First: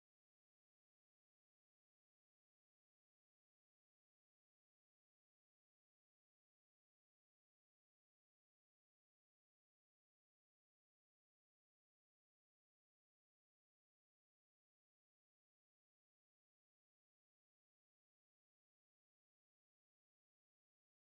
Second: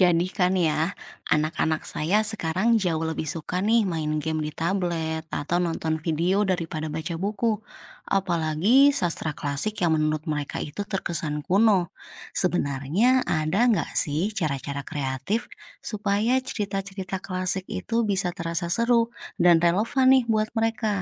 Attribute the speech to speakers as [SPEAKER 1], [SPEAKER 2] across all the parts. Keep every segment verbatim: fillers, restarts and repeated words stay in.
[SPEAKER 1] Jadi kan ya, anak-anak saya sekarang jauh lebih suka nih main game di tablet atau nonton video daripada baca buku. Apalagi sastra klasik yang menurut mereka itu terkesan kuno. Sebenarnya ada nggak sih cara-cara kreatif supaya cerita-cerita klasik itu bisa terasa seru dan relevan nih buat mereka?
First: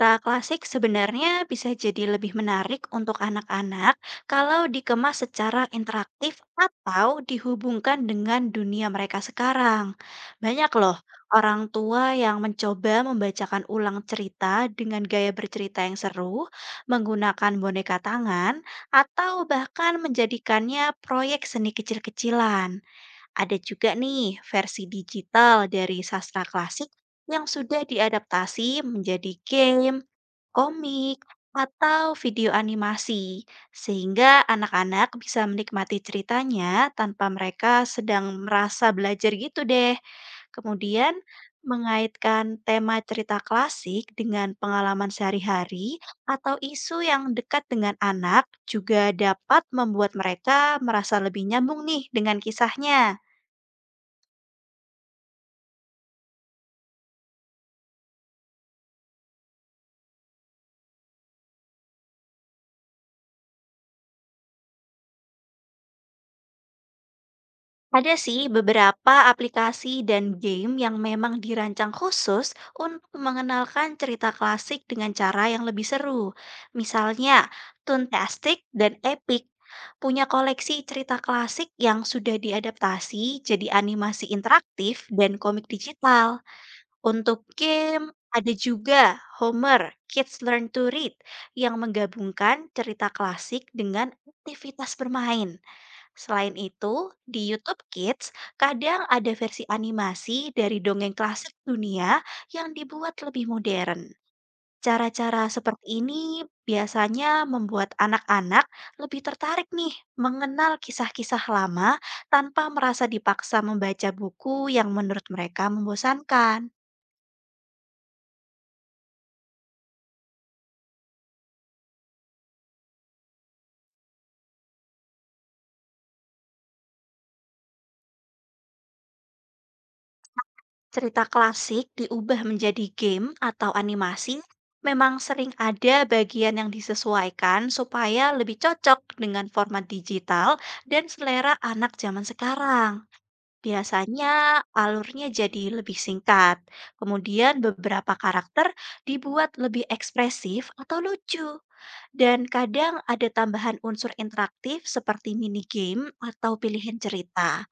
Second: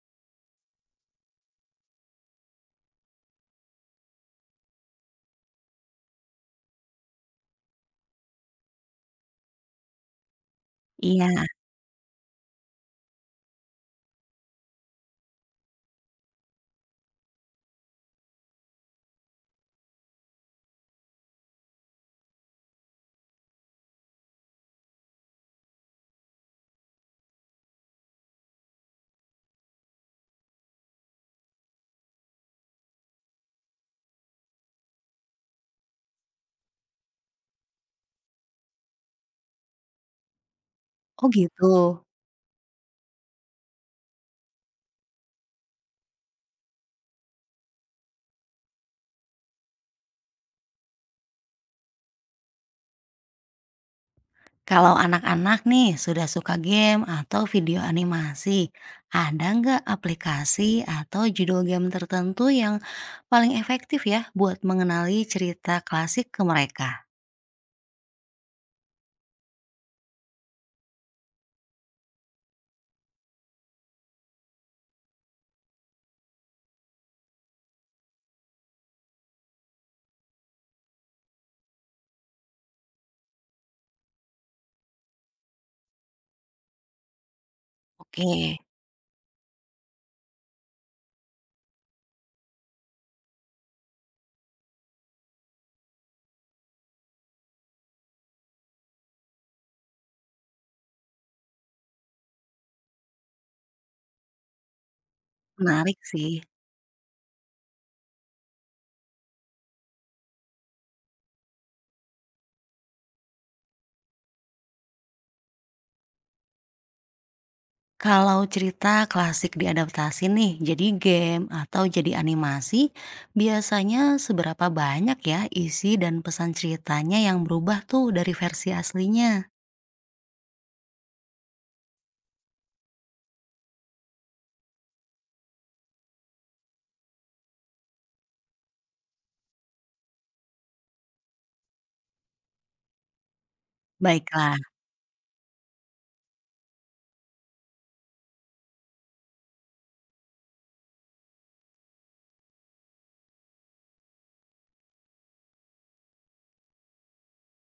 [SPEAKER 2] Cerita klasik sebenarnya bisa jadi lebih menarik untuk anak-anak kalau dikemas secara interaktif atau dihubungkan dengan dunia mereka sekarang. Banyak loh
[SPEAKER 1] Iya,
[SPEAKER 2] orang tua yang mencoba membacakan ulang cerita dengan gaya bercerita yang seru, menggunakan boneka tangan, atau bahkan menjadikannya proyek seni kecil-kecilan. Ada juga nih versi digital dari sastra klasik yang sudah diadaptasi menjadi game komik, atau video animasi, sehingga anak-anak bisa menikmati ceritanya tanpa mereka sedang merasa belajar gitu deh. Kemudian,
[SPEAKER 1] oh gitu.
[SPEAKER 2] mengaitkan tema cerita klasik dengan pengalaman sehari-hari atau isu yang dekat dengan anak juga dapat membuat mereka merasa lebih nyambung nih dengan kisahnya.
[SPEAKER 1] Kalau anak-anak nih sudah suka game atau video animasi, ada nggak aplikasi atau judul game tertentu yang paling efektif ya buat mengenali cerita klasik ke mereka?
[SPEAKER 2] Ada sih beberapa aplikasi dan game yang memang dirancang khusus untuk mengenalkan cerita klasik dengan cara yang lebih seru. Misalnya, Toontastic dan Epic punya koleksi cerita klasik yang sudah diadaptasi jadi animasi interaktif dan komik digital. Untuk game,
[SPEAKER 1] Oke,
[SPEAKER 2] ada juga Homer, Kids Learn to Read yang menggabungkan cerita klasik dengan aktivitas bermain. Selain itu, di YouTube Kids kadang ada versi animasi dari dongeng klasik dunia yang dibuat lebih modern. Cara-cara
[SPEAKER 1] menarik
[SPEAKER 2] seperti ini
[SPEAKER 1] sih.
[SPEAKER 2] biasanya membuat anak-anak lebih tertarik nih mengenal kisah-kisah lama tanpa merasa dipaksa membaca buku yang menurut mereka membosankan.
[SPEAKER 1] Kalau cerita klasik diadaptasi nih jadi game atau jadi animasi, biasanya seberapa banyak ya isi dan pesan ceritanya yang berubah tuh dari versi aslinya?
[SPEAKER 2] Cerita klasik diubah menjadi game atau animasi memang sering ada bagian yang disesuaikan supaya lebih cocok dengan format digital dan selera anak zaman sekarang.
[SPEAKER 1] Baiklah,
[SPEAKER 2] Biasanya alurnya jadi lebih singkat. Kemudian beberapa karakter dibuat lebih ekspresif atau lucu. Dan kadang ada tambahan unsur interaktif seperti mini game atau pilihan cerita.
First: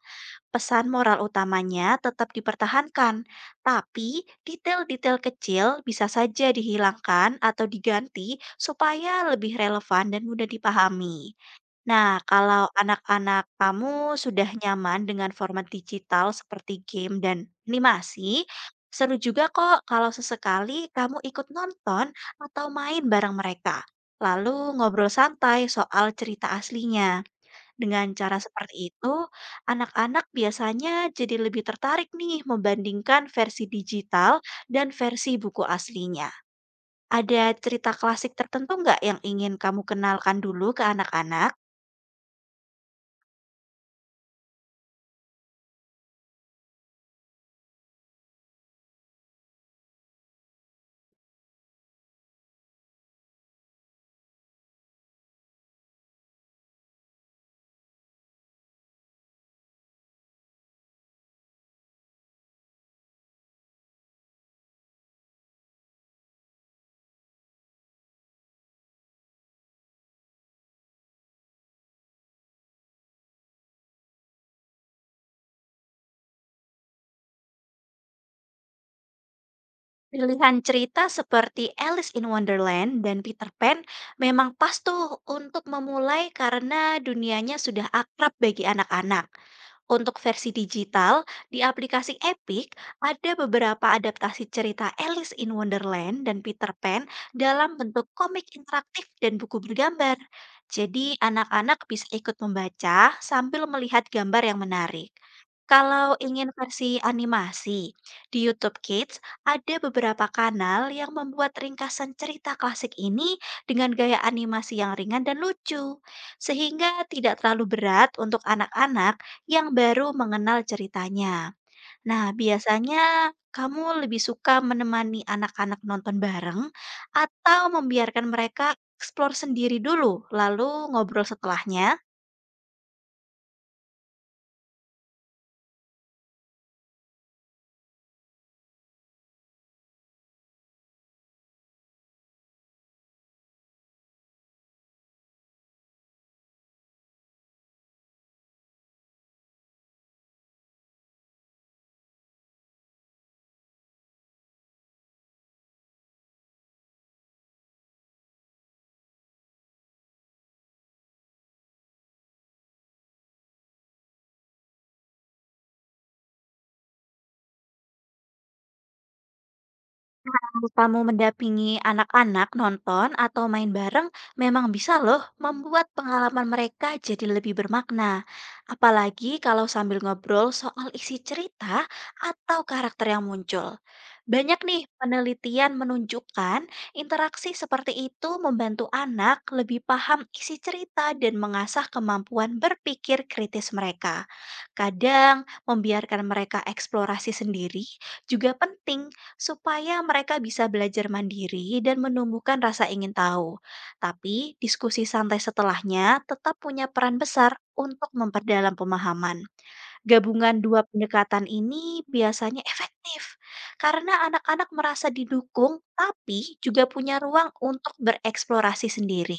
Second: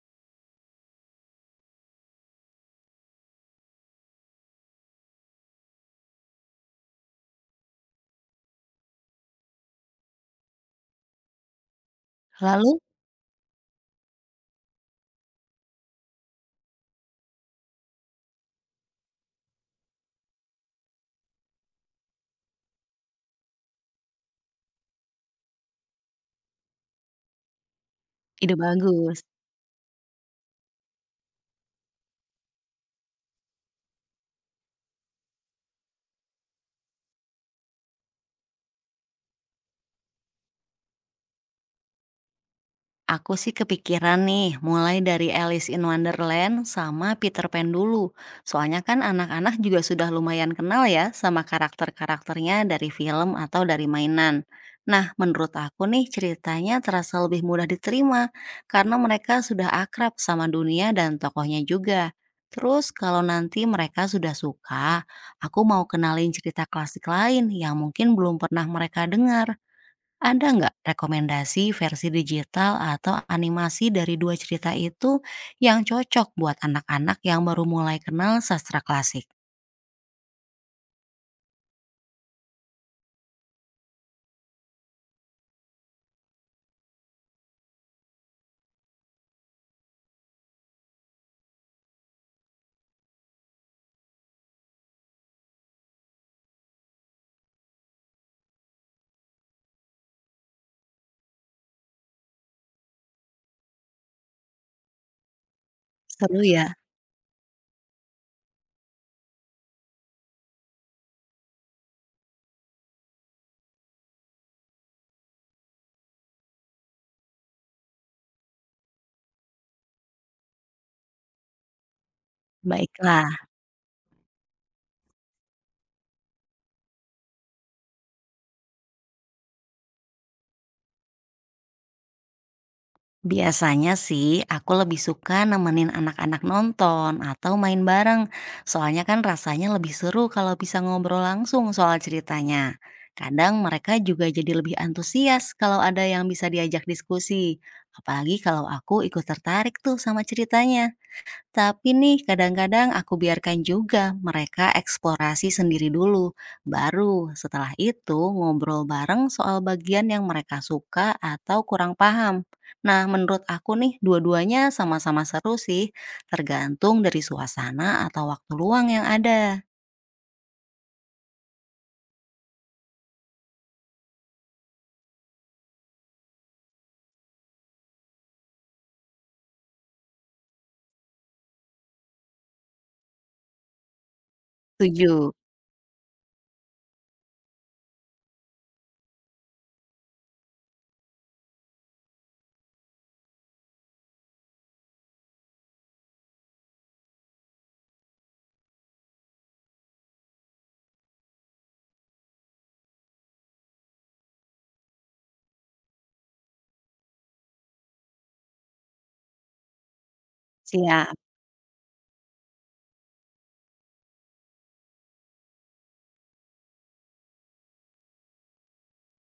[SPEAKER 2] Pesan moral utamanya tetap dipertahankan, tapi detail-detail kecil bisa saja dihilangkan atau diganti supaya lebih relevan dan mudah dipahami. Nah, kalau
[SPEAKER 1] lalu
[SPEAKER 2] anak-anak kamu sudah nyaman dengan format digital seperti game dan animasi, seru juga kok kalau sesekali kamu ikut nonton atau main bareng mereka. Lalu ngobrol santai soal cerita aslinya. Dengan cara
[SPEAKER 1] ide
[SPEAKER 2] seperti itu,
[SPEAKER 1] bagus.
[SPEAKER 2] anak-anak biasanya jadi lebih tertarik nih membandingkan versi digital dan versi buku aslinya. Ada cerita klasik tertentu nggak yang ingin kamu kenalkan dulu ke anak-anak?
[SPEAKER 1] Aku sih kepikiran nih, mulai dari Alice in Wonderland sama Peter Pan dulu. Soalnya kan anak-anak juga sudah lumayan kenal ya sama karakter-karakternya dari film atau dari mainan. Nah, menurut aku nih ceritanya terasa lebih mudah diterima karena mereka sudah akrab sama dunia dan tokohnya juga. Terus kalau nanti mereka sudah suka, aku mau kenalin cerita klasik lain yang mungkin belum pernah mereka dengar. Ada nggak rekomendasi versi digital atau animasi dari dua cerita itu yang cocok buat anak-anak yang baru mulai kenal sastra klasik?
[SPEAKER 2] Pilihan cerita seperti Alice in Wonderland dan Peter Pan memang pas tuh untuk memulai karena dunianya sudah akrab bagi anak-anak. Untuk versi digital, di aplikasi Epic ada beberapa adaptasi cerita Alice in Wonderland dan Peter Pan dalam bentuk komik interaktif dan buku bergambar. Jadi, anak-anak bisa ikut membaca sambil melihat gambar yang menarik. Kalau
[SPEAKER 1] Seru
[SPEAKER 2] ingin
[SPEAKER 1] ya?
[SPEAKER 2] versi animasi, di YouTube Kids ada beberapa kanal yang membuat ringkasan cerita klasik ini dengan gaya animasi yang ringan dan lucu, sehingga tidak terlalu berat untuk anak-anak yang baru mengenal ceritanya. Nah,
[SPEAKER 1] Baiklah,
[SPEAKER 2] biasanya kamu lebih suka menemani anak-anak nonton bareng atau membiarkan mereka eksplor sendiri dulu, lalu ngobrol setelahnya?
[SPEAKER 1] biasanya sih aku lebih suka nemenin anak-anak nonton atau main bareng. Soalnya kan rasanya lebih seru kalau bisa ngobrol langsung soal ceritanya. Kadang mereka juga jadi lebih antusias kalau ada yang bisa diajak diskusi. Apalagi kalau aku ikut tertarik tuh sama ceritanya. Tapi nih kadang-kadang aku biarkan juga mereka eksplorasi sendiri dulu, baru setelah itu ngobrol bareng soal bagian yang mereka suka atau kurang paham. Nah, menurut aku nih dua-duanya sama-sama seru sih, tergantung dari suasana atau waktu luang yang ada.
[SPEAKER 2] Kalau kamu mendampingi anak-anak nonton atau main bareng, memang bisa loh membuat pengalaman mereka jadi lebih bermakna. Apalagi kalau sambil ngobrol soal isi cerita atau karakter yang muncul. Banyak nih
[SPEAKER 1] Setuju?
[SPEAKER 2] penelitian menunjukkan interaksi seperti itu membantu anak lebih paham isi cerita dan mengasah kemampuan berpikir kritis mereka. Kadang membiarkan mereka eksplorasi sendiri juga penting supaya mereka bisa belajar mandiri dan menumbuhkan rasa ingin tahu. Tapi, diskusi santai setelahnya tetap punya peran besar untuk memperdalam pemahaman. Gabungan dua
[SPEAKER 1] Siap.
[SPEAKER 2] pendekatan ini biasanya efektif karena anak-anak merasa didukung, tapi juga punya ruang untuk bereksplorasi sendiri.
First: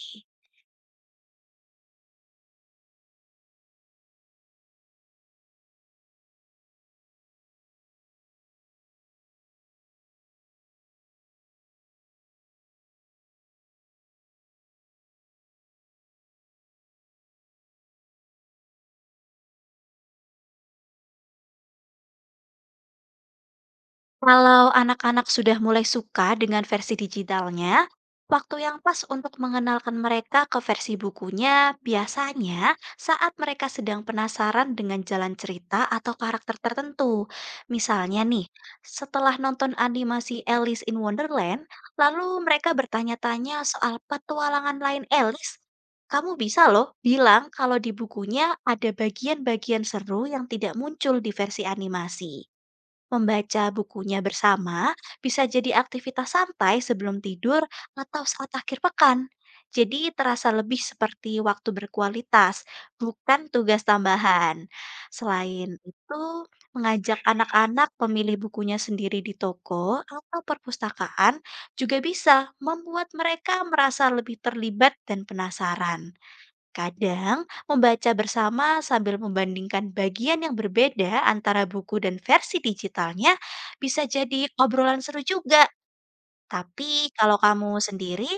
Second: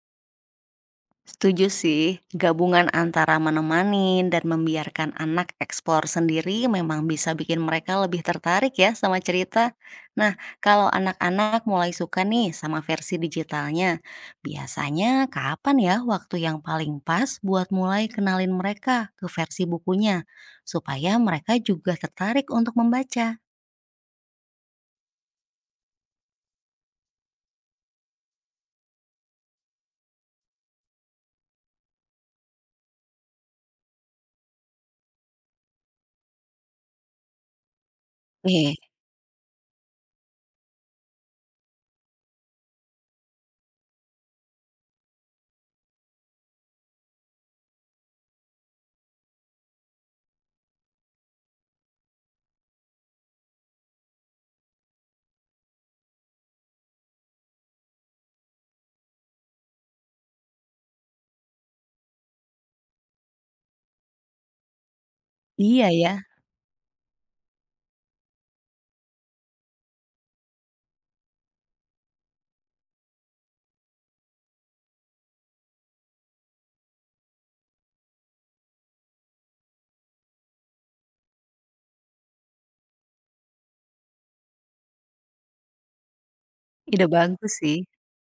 [SPEAKER 1] Setuju sih, gabungan antara menemani dan membiarkan anak eksplor sendiri memang bisa bikin mereka lebih tertarik ya sama cerita. Nah, kalau anak-anak mulai suka nih sama versi digitalnya, biasanya kapan ya waktu yang paling pas buat mulai kenalin mereka ke versi bukunya, supaya mereka juga tertarik untuk membaca?
[SPEAKER 2] Kalau anak-anak sudah mulai suka dengan versi digitalnya, waktu yang pas untuk mengenalkan mereka ke versi bukunya biasanya saat mereka sedang penasaran dengan jalan cerita atau karakter tertentu. Misalnya nih,
[SPEAKER 1] Eh,
[SPEAKER 2] setelah nonton animasi Alice in Wonderland, lalu mereka bertanya-tanya soal petualangan lain Alice. Kamu bisa loh bilang kalau di bukunya ada bagian-bagian seru yang tidak muncul di versi animasi. Membaca bukunya bersama bisa jadi aktivitas santai sebelum tidur atau saat akhir pekan. Jadi terasa lebih seperti waktu berkualitas, bukan tugas tambahan. Selain
[SPEAKER 1] iya ya, iya ya,
[SPEAKER 2] itu, mengajak anak-anak memilih bukunya sendiri di toko atau perpustakaan juga bisa membuat mereka merasa lebih terlibat dan penasaran. Kadang, membaca bersama sambil membandingkan bagian yang berbeda antara buku dan versi digitalnya bisa jadi obrolan seru juga.
[SPEAKER 1] ide
[SPEAKER 2] Tapi kalau
[SPEAKER 1] bagus
[SPEAKER 2] kamu
[SPEAKER 1] sih.
[SPEAKER 2] sendiri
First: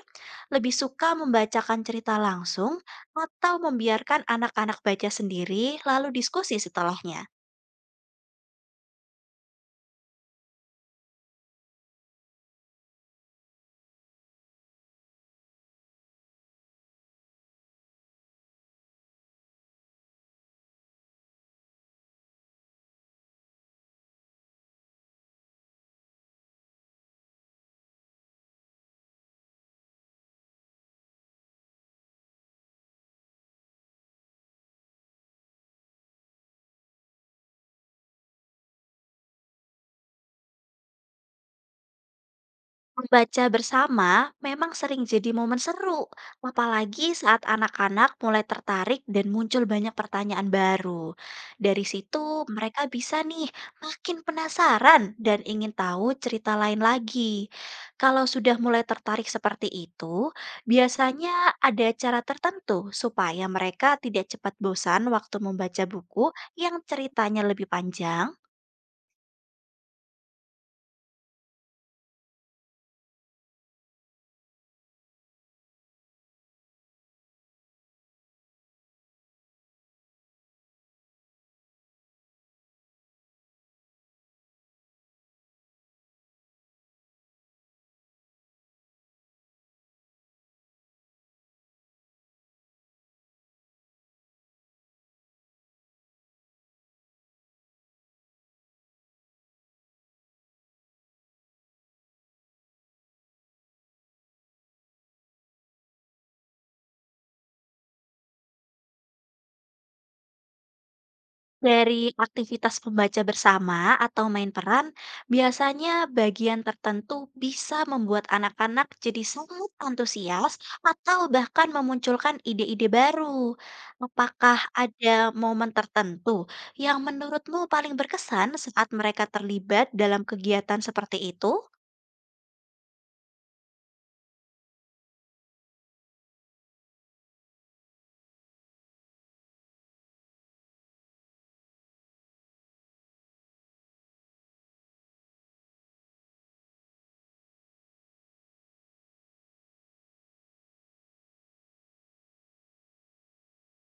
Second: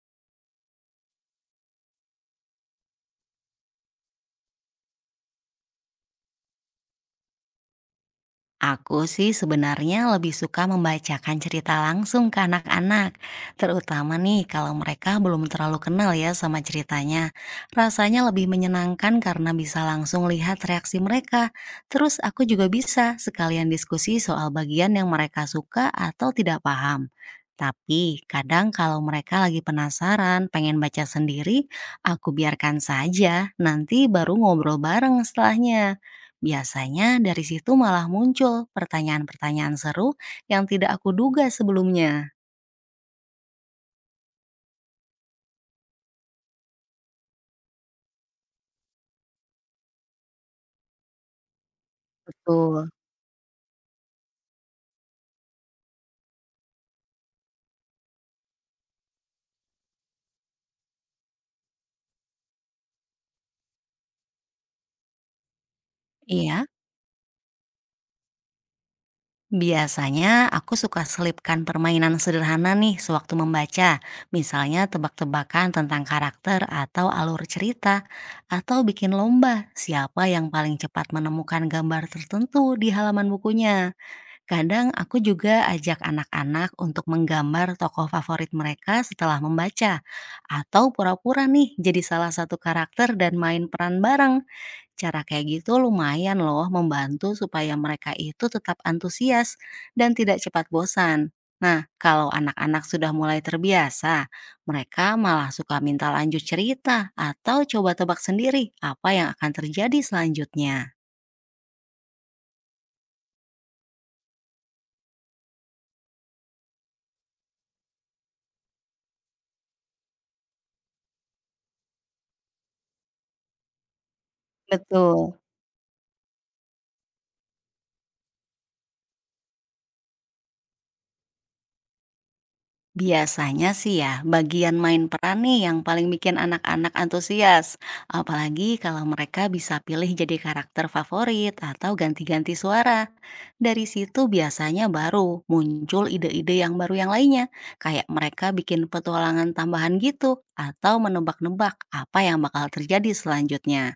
[SPEAKER 2] lebih suka membacakan cerita langsung atau membiarkan anak-anak baca sendiri lalu diskusi setelahnya?
[SPEAKER 1] Aku sih sebenarnya lebih suka membacakan cerita langsung ke anak-anak, terutama nih kalau mereka belum terlalu kenal ya sama ceritanya. Rasanya lebih menyenangkan karena bisa langsung lihat reaksi mereka. Terus aku juga bisa sekalian diskusi soal bagian yang mereka suka atau tidak paham. Tapi kadang kalau mereka lagi penasaran, pengen baca sendiri, aku biarkan saja, nanti baru ngobrol bareng setelahnya. Biasanya dari situ malah muncul pertanyaan-pertanyaan seru yang tidak aku duga sebelumnya.
[SPEAKER 2] Membaca bersama memang sering jadi momen seru, apalagi saat anak-anak mulai tertarik dan muncul banyak pertanyaan baru. Dari situ, mereka
[SPEAKER 1] Betul.
[SPEAKER 2] bisa nih makin penasaran dan ingin tahu cerita lain lagi. Kalau sudah mulai tertarik seperti itu, biasanya ada cara tertentu supaya mereka tidak cepat bosan waktu membaca buku
[SPEAKER 1] Iya,
[SPEAKER 2] yang ceritanya lebih panjang.
[SPEAKER 1] biasanya aku suka selipkan permainan sederhana nih sewaktu membaca. Misalnya tebak-tebakan tentang karakter atau alur cerita. Atau bikin lomba siapa yang paling cepat menemukan gambar tertentu di halaman bukunya. Kadang aku juga ajak anak-anak untuk menggambar tokoh favorit mereka setelah membaca, atau pura-pura nih jadi salah satu karakter dan main peran bareng. Cara kayak gitu lumayan loh membantu supaya mereka itu tetap antusias dan tidak cepat bosan. Nah, kalau anak-anak sudah mulai terbiasa, mereka malah suka minta lanjut cerita atau coba tebak sendiri apa yang akan terjadi selanjutnya.
[SPEAKER 2] Dari aktivitas membaca bersama atau main peran, biasanya bagian tertentu bisa membuat anak-anak jadi sangat antusias atau bahkan memunculkan ide-ide baru. Apakah ada
[SPEAKER 1] Betul.
[SPEAKER 2] momen tertentu yang menurutmu paling berkesan saat mereka terlibat dalam kegiatan seperti itu?
[SPEAKER 1] Biasanya sih ya, bagian main peran nih yang paling bikin anak-anak antusias. Apalagi kalau mereka bisa pilih jadi karakter favorit atau ganti-ganti suara. Dari situ biasanya baru muncul ide-ide yang baru yang lainnya. Kayak mereka bikin petualangan tambahan gitu atau menebak-nebak apa yang bakal terjadi selanjutnya.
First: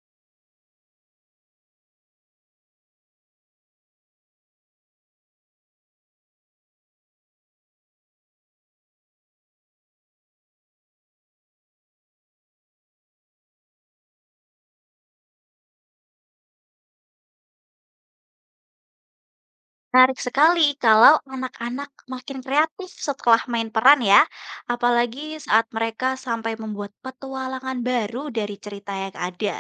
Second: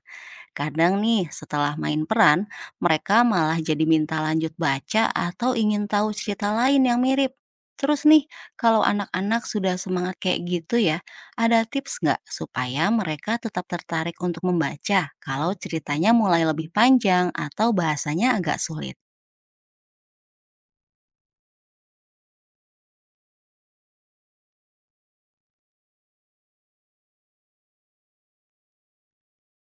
[SPEAKER 1] Kadang nih, setelah main peran, mereka malah jadi minta lanjut baca atau ingin tahu cerita lain yang mirip. Terus nih, kalau anak-anak sudah semangat kayak gitu ya, ada tips nggak supaya mereka tetap tertarik untuk membaca kalau ceritanya mulai lebih panjang atau bahasanya agak sulit?
[SPEAKER 2] Menarik sekali kalau anak-anak makin kreatif setelah main peran ya, apalagi saat mereka sampai membuat petualangan baru dari cerita yang ada.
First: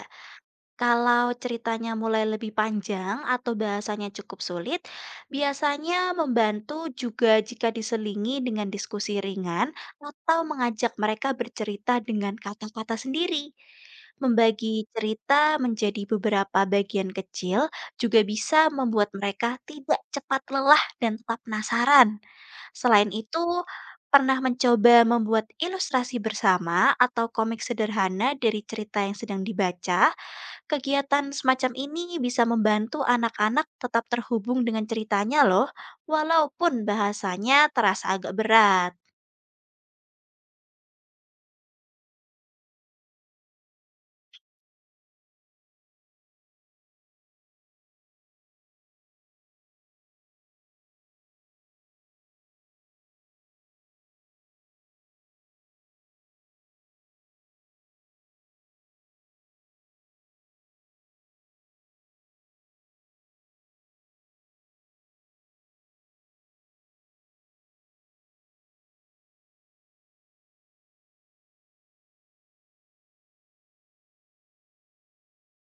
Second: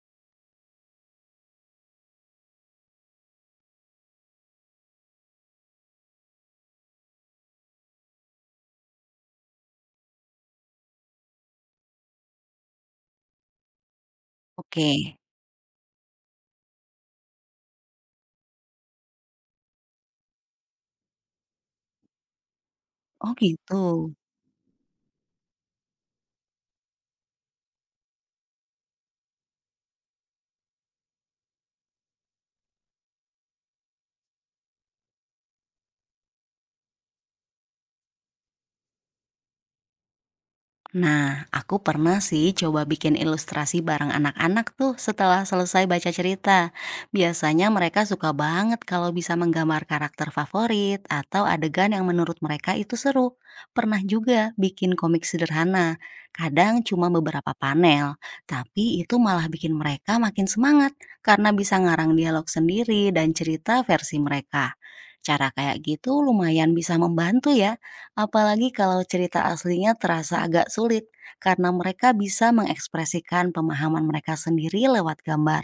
[SPEAKER 2] Kalau ceritanya mulai lebih panjang atau bahasanya cukup sulit, biasanya membantu juga jika diselingi dengan diskusi ringan atau mengajak mereka bercerita dengan kata-kata sendiri.
[SPEAKER 1] Oke,
[SPEAKER 2] Membagi cerita menjadi beberapa bagian kecil juga bisa membuat mereka tidak cepat lelah dan tetap penasaran. Selain
[SPEAKER 1] oh
[SPEAKER 2] itu,
[SPEAKER 1] gitu.
[SPEAKER 2] pernah mencoba membuat ilustrasi bersama atau komik sederhana dari cerita yang sedang dibaca? Kegiatan semacam ini bisa membantu anak-anak tetap terhubung dengan ceritanya loh, walaupun bahasanya terasa agak berat.
[SPEAKER 1] Nah, aku pernah sih coba bikin ilustrasi bareng anak-anak tuh setelah selesai baca cerita. Biasanya mereka suka banget kalau bisa menggambar karakter favorit atau adegan yang menurut mereka itu seru. Pernah juga bikin komik sederhana, kadang cuma beberapa panel, tapi itu malah bikin mereka makin semangat karena bisa ngarang dialog sendiri dan cerita versi mereka. Cara kayak gitu lumayan bisa membantu ya. Apalagi kalau cerita aslinya terasa agak sulit, karena mereka bisa mengekspresikan pemahaman mereka sendiri lewat gambar.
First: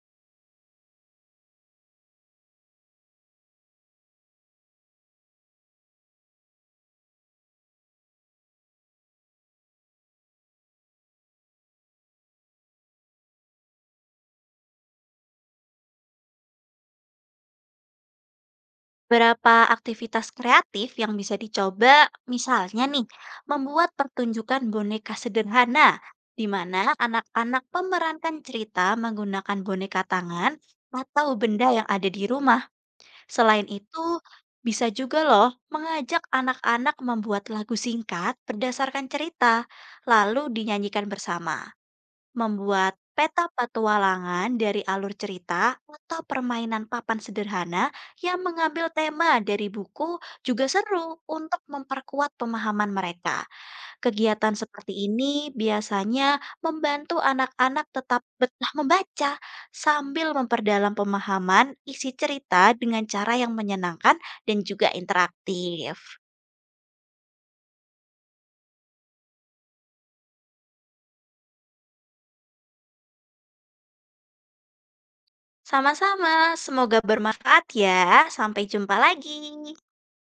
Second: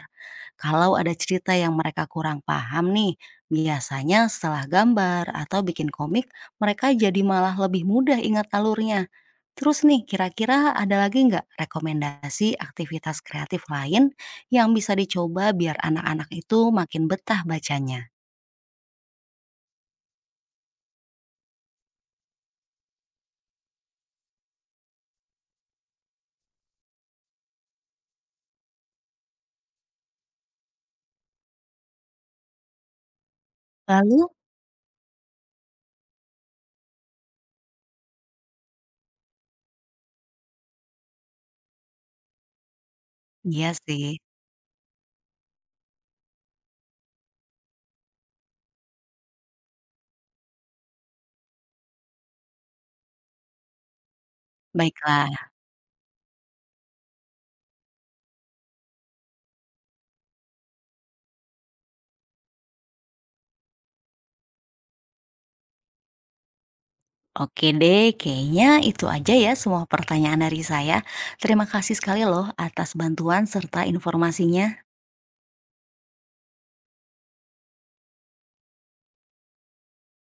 [SPEAKER 1] Kalau ada cerita yang mereka kurang paham nih, biasanya setelah gambar atau bikin komik, mereka jadi malah lebih mudah ingat alurnya. Terus nih, kira-kira ada lagi nggak rekomendasi aktivitas kreatif lain yang bisa dicoba biar anak-anak itu makin betah bacanya?
[SPEAKER 2] Berapa aktivitas kreatif yang bisa dicoba, misalnya nih, membuat pertunjukan boneka sederhana, di mana anak-anak memerankan cerita menggunakan boneka tangan atau benda yang ada di rumah. Selain itu,
[SPEAKER 1] Lalu,
[SPEAKER 2] bisa juga loh mengajak anak-anak membuat lagu singkat berdasarkan cerita, lalu dinyanyikan bersama. Membuat peta
[SPEAKER 1] iya sih,
[SPEAKER 2] petualangan dari alur cerita atau permainan papan sederhana yang mengambil tema dari buku juga seru untuk memperkuat pemahaman mereka. Kegiatan seperti
[SPEAKER 1] baiklah.
[SPEAKER 2] ini biasanya membantu anak-anak tetap betah membaca sambil memperdalam pemahaman isi cerita dengan cara yang menyenangkan dan juga interaktif.
[SPEAKER 1] Oke deh, kayaknya itu aja ya semua pertanyaan dari saya. Terima kasih sekali loh atas bantuan serta informasinya.
[SPEAKER 2] Sama-sama, semoga bermanfaat ya. Sampai jumpa lagi.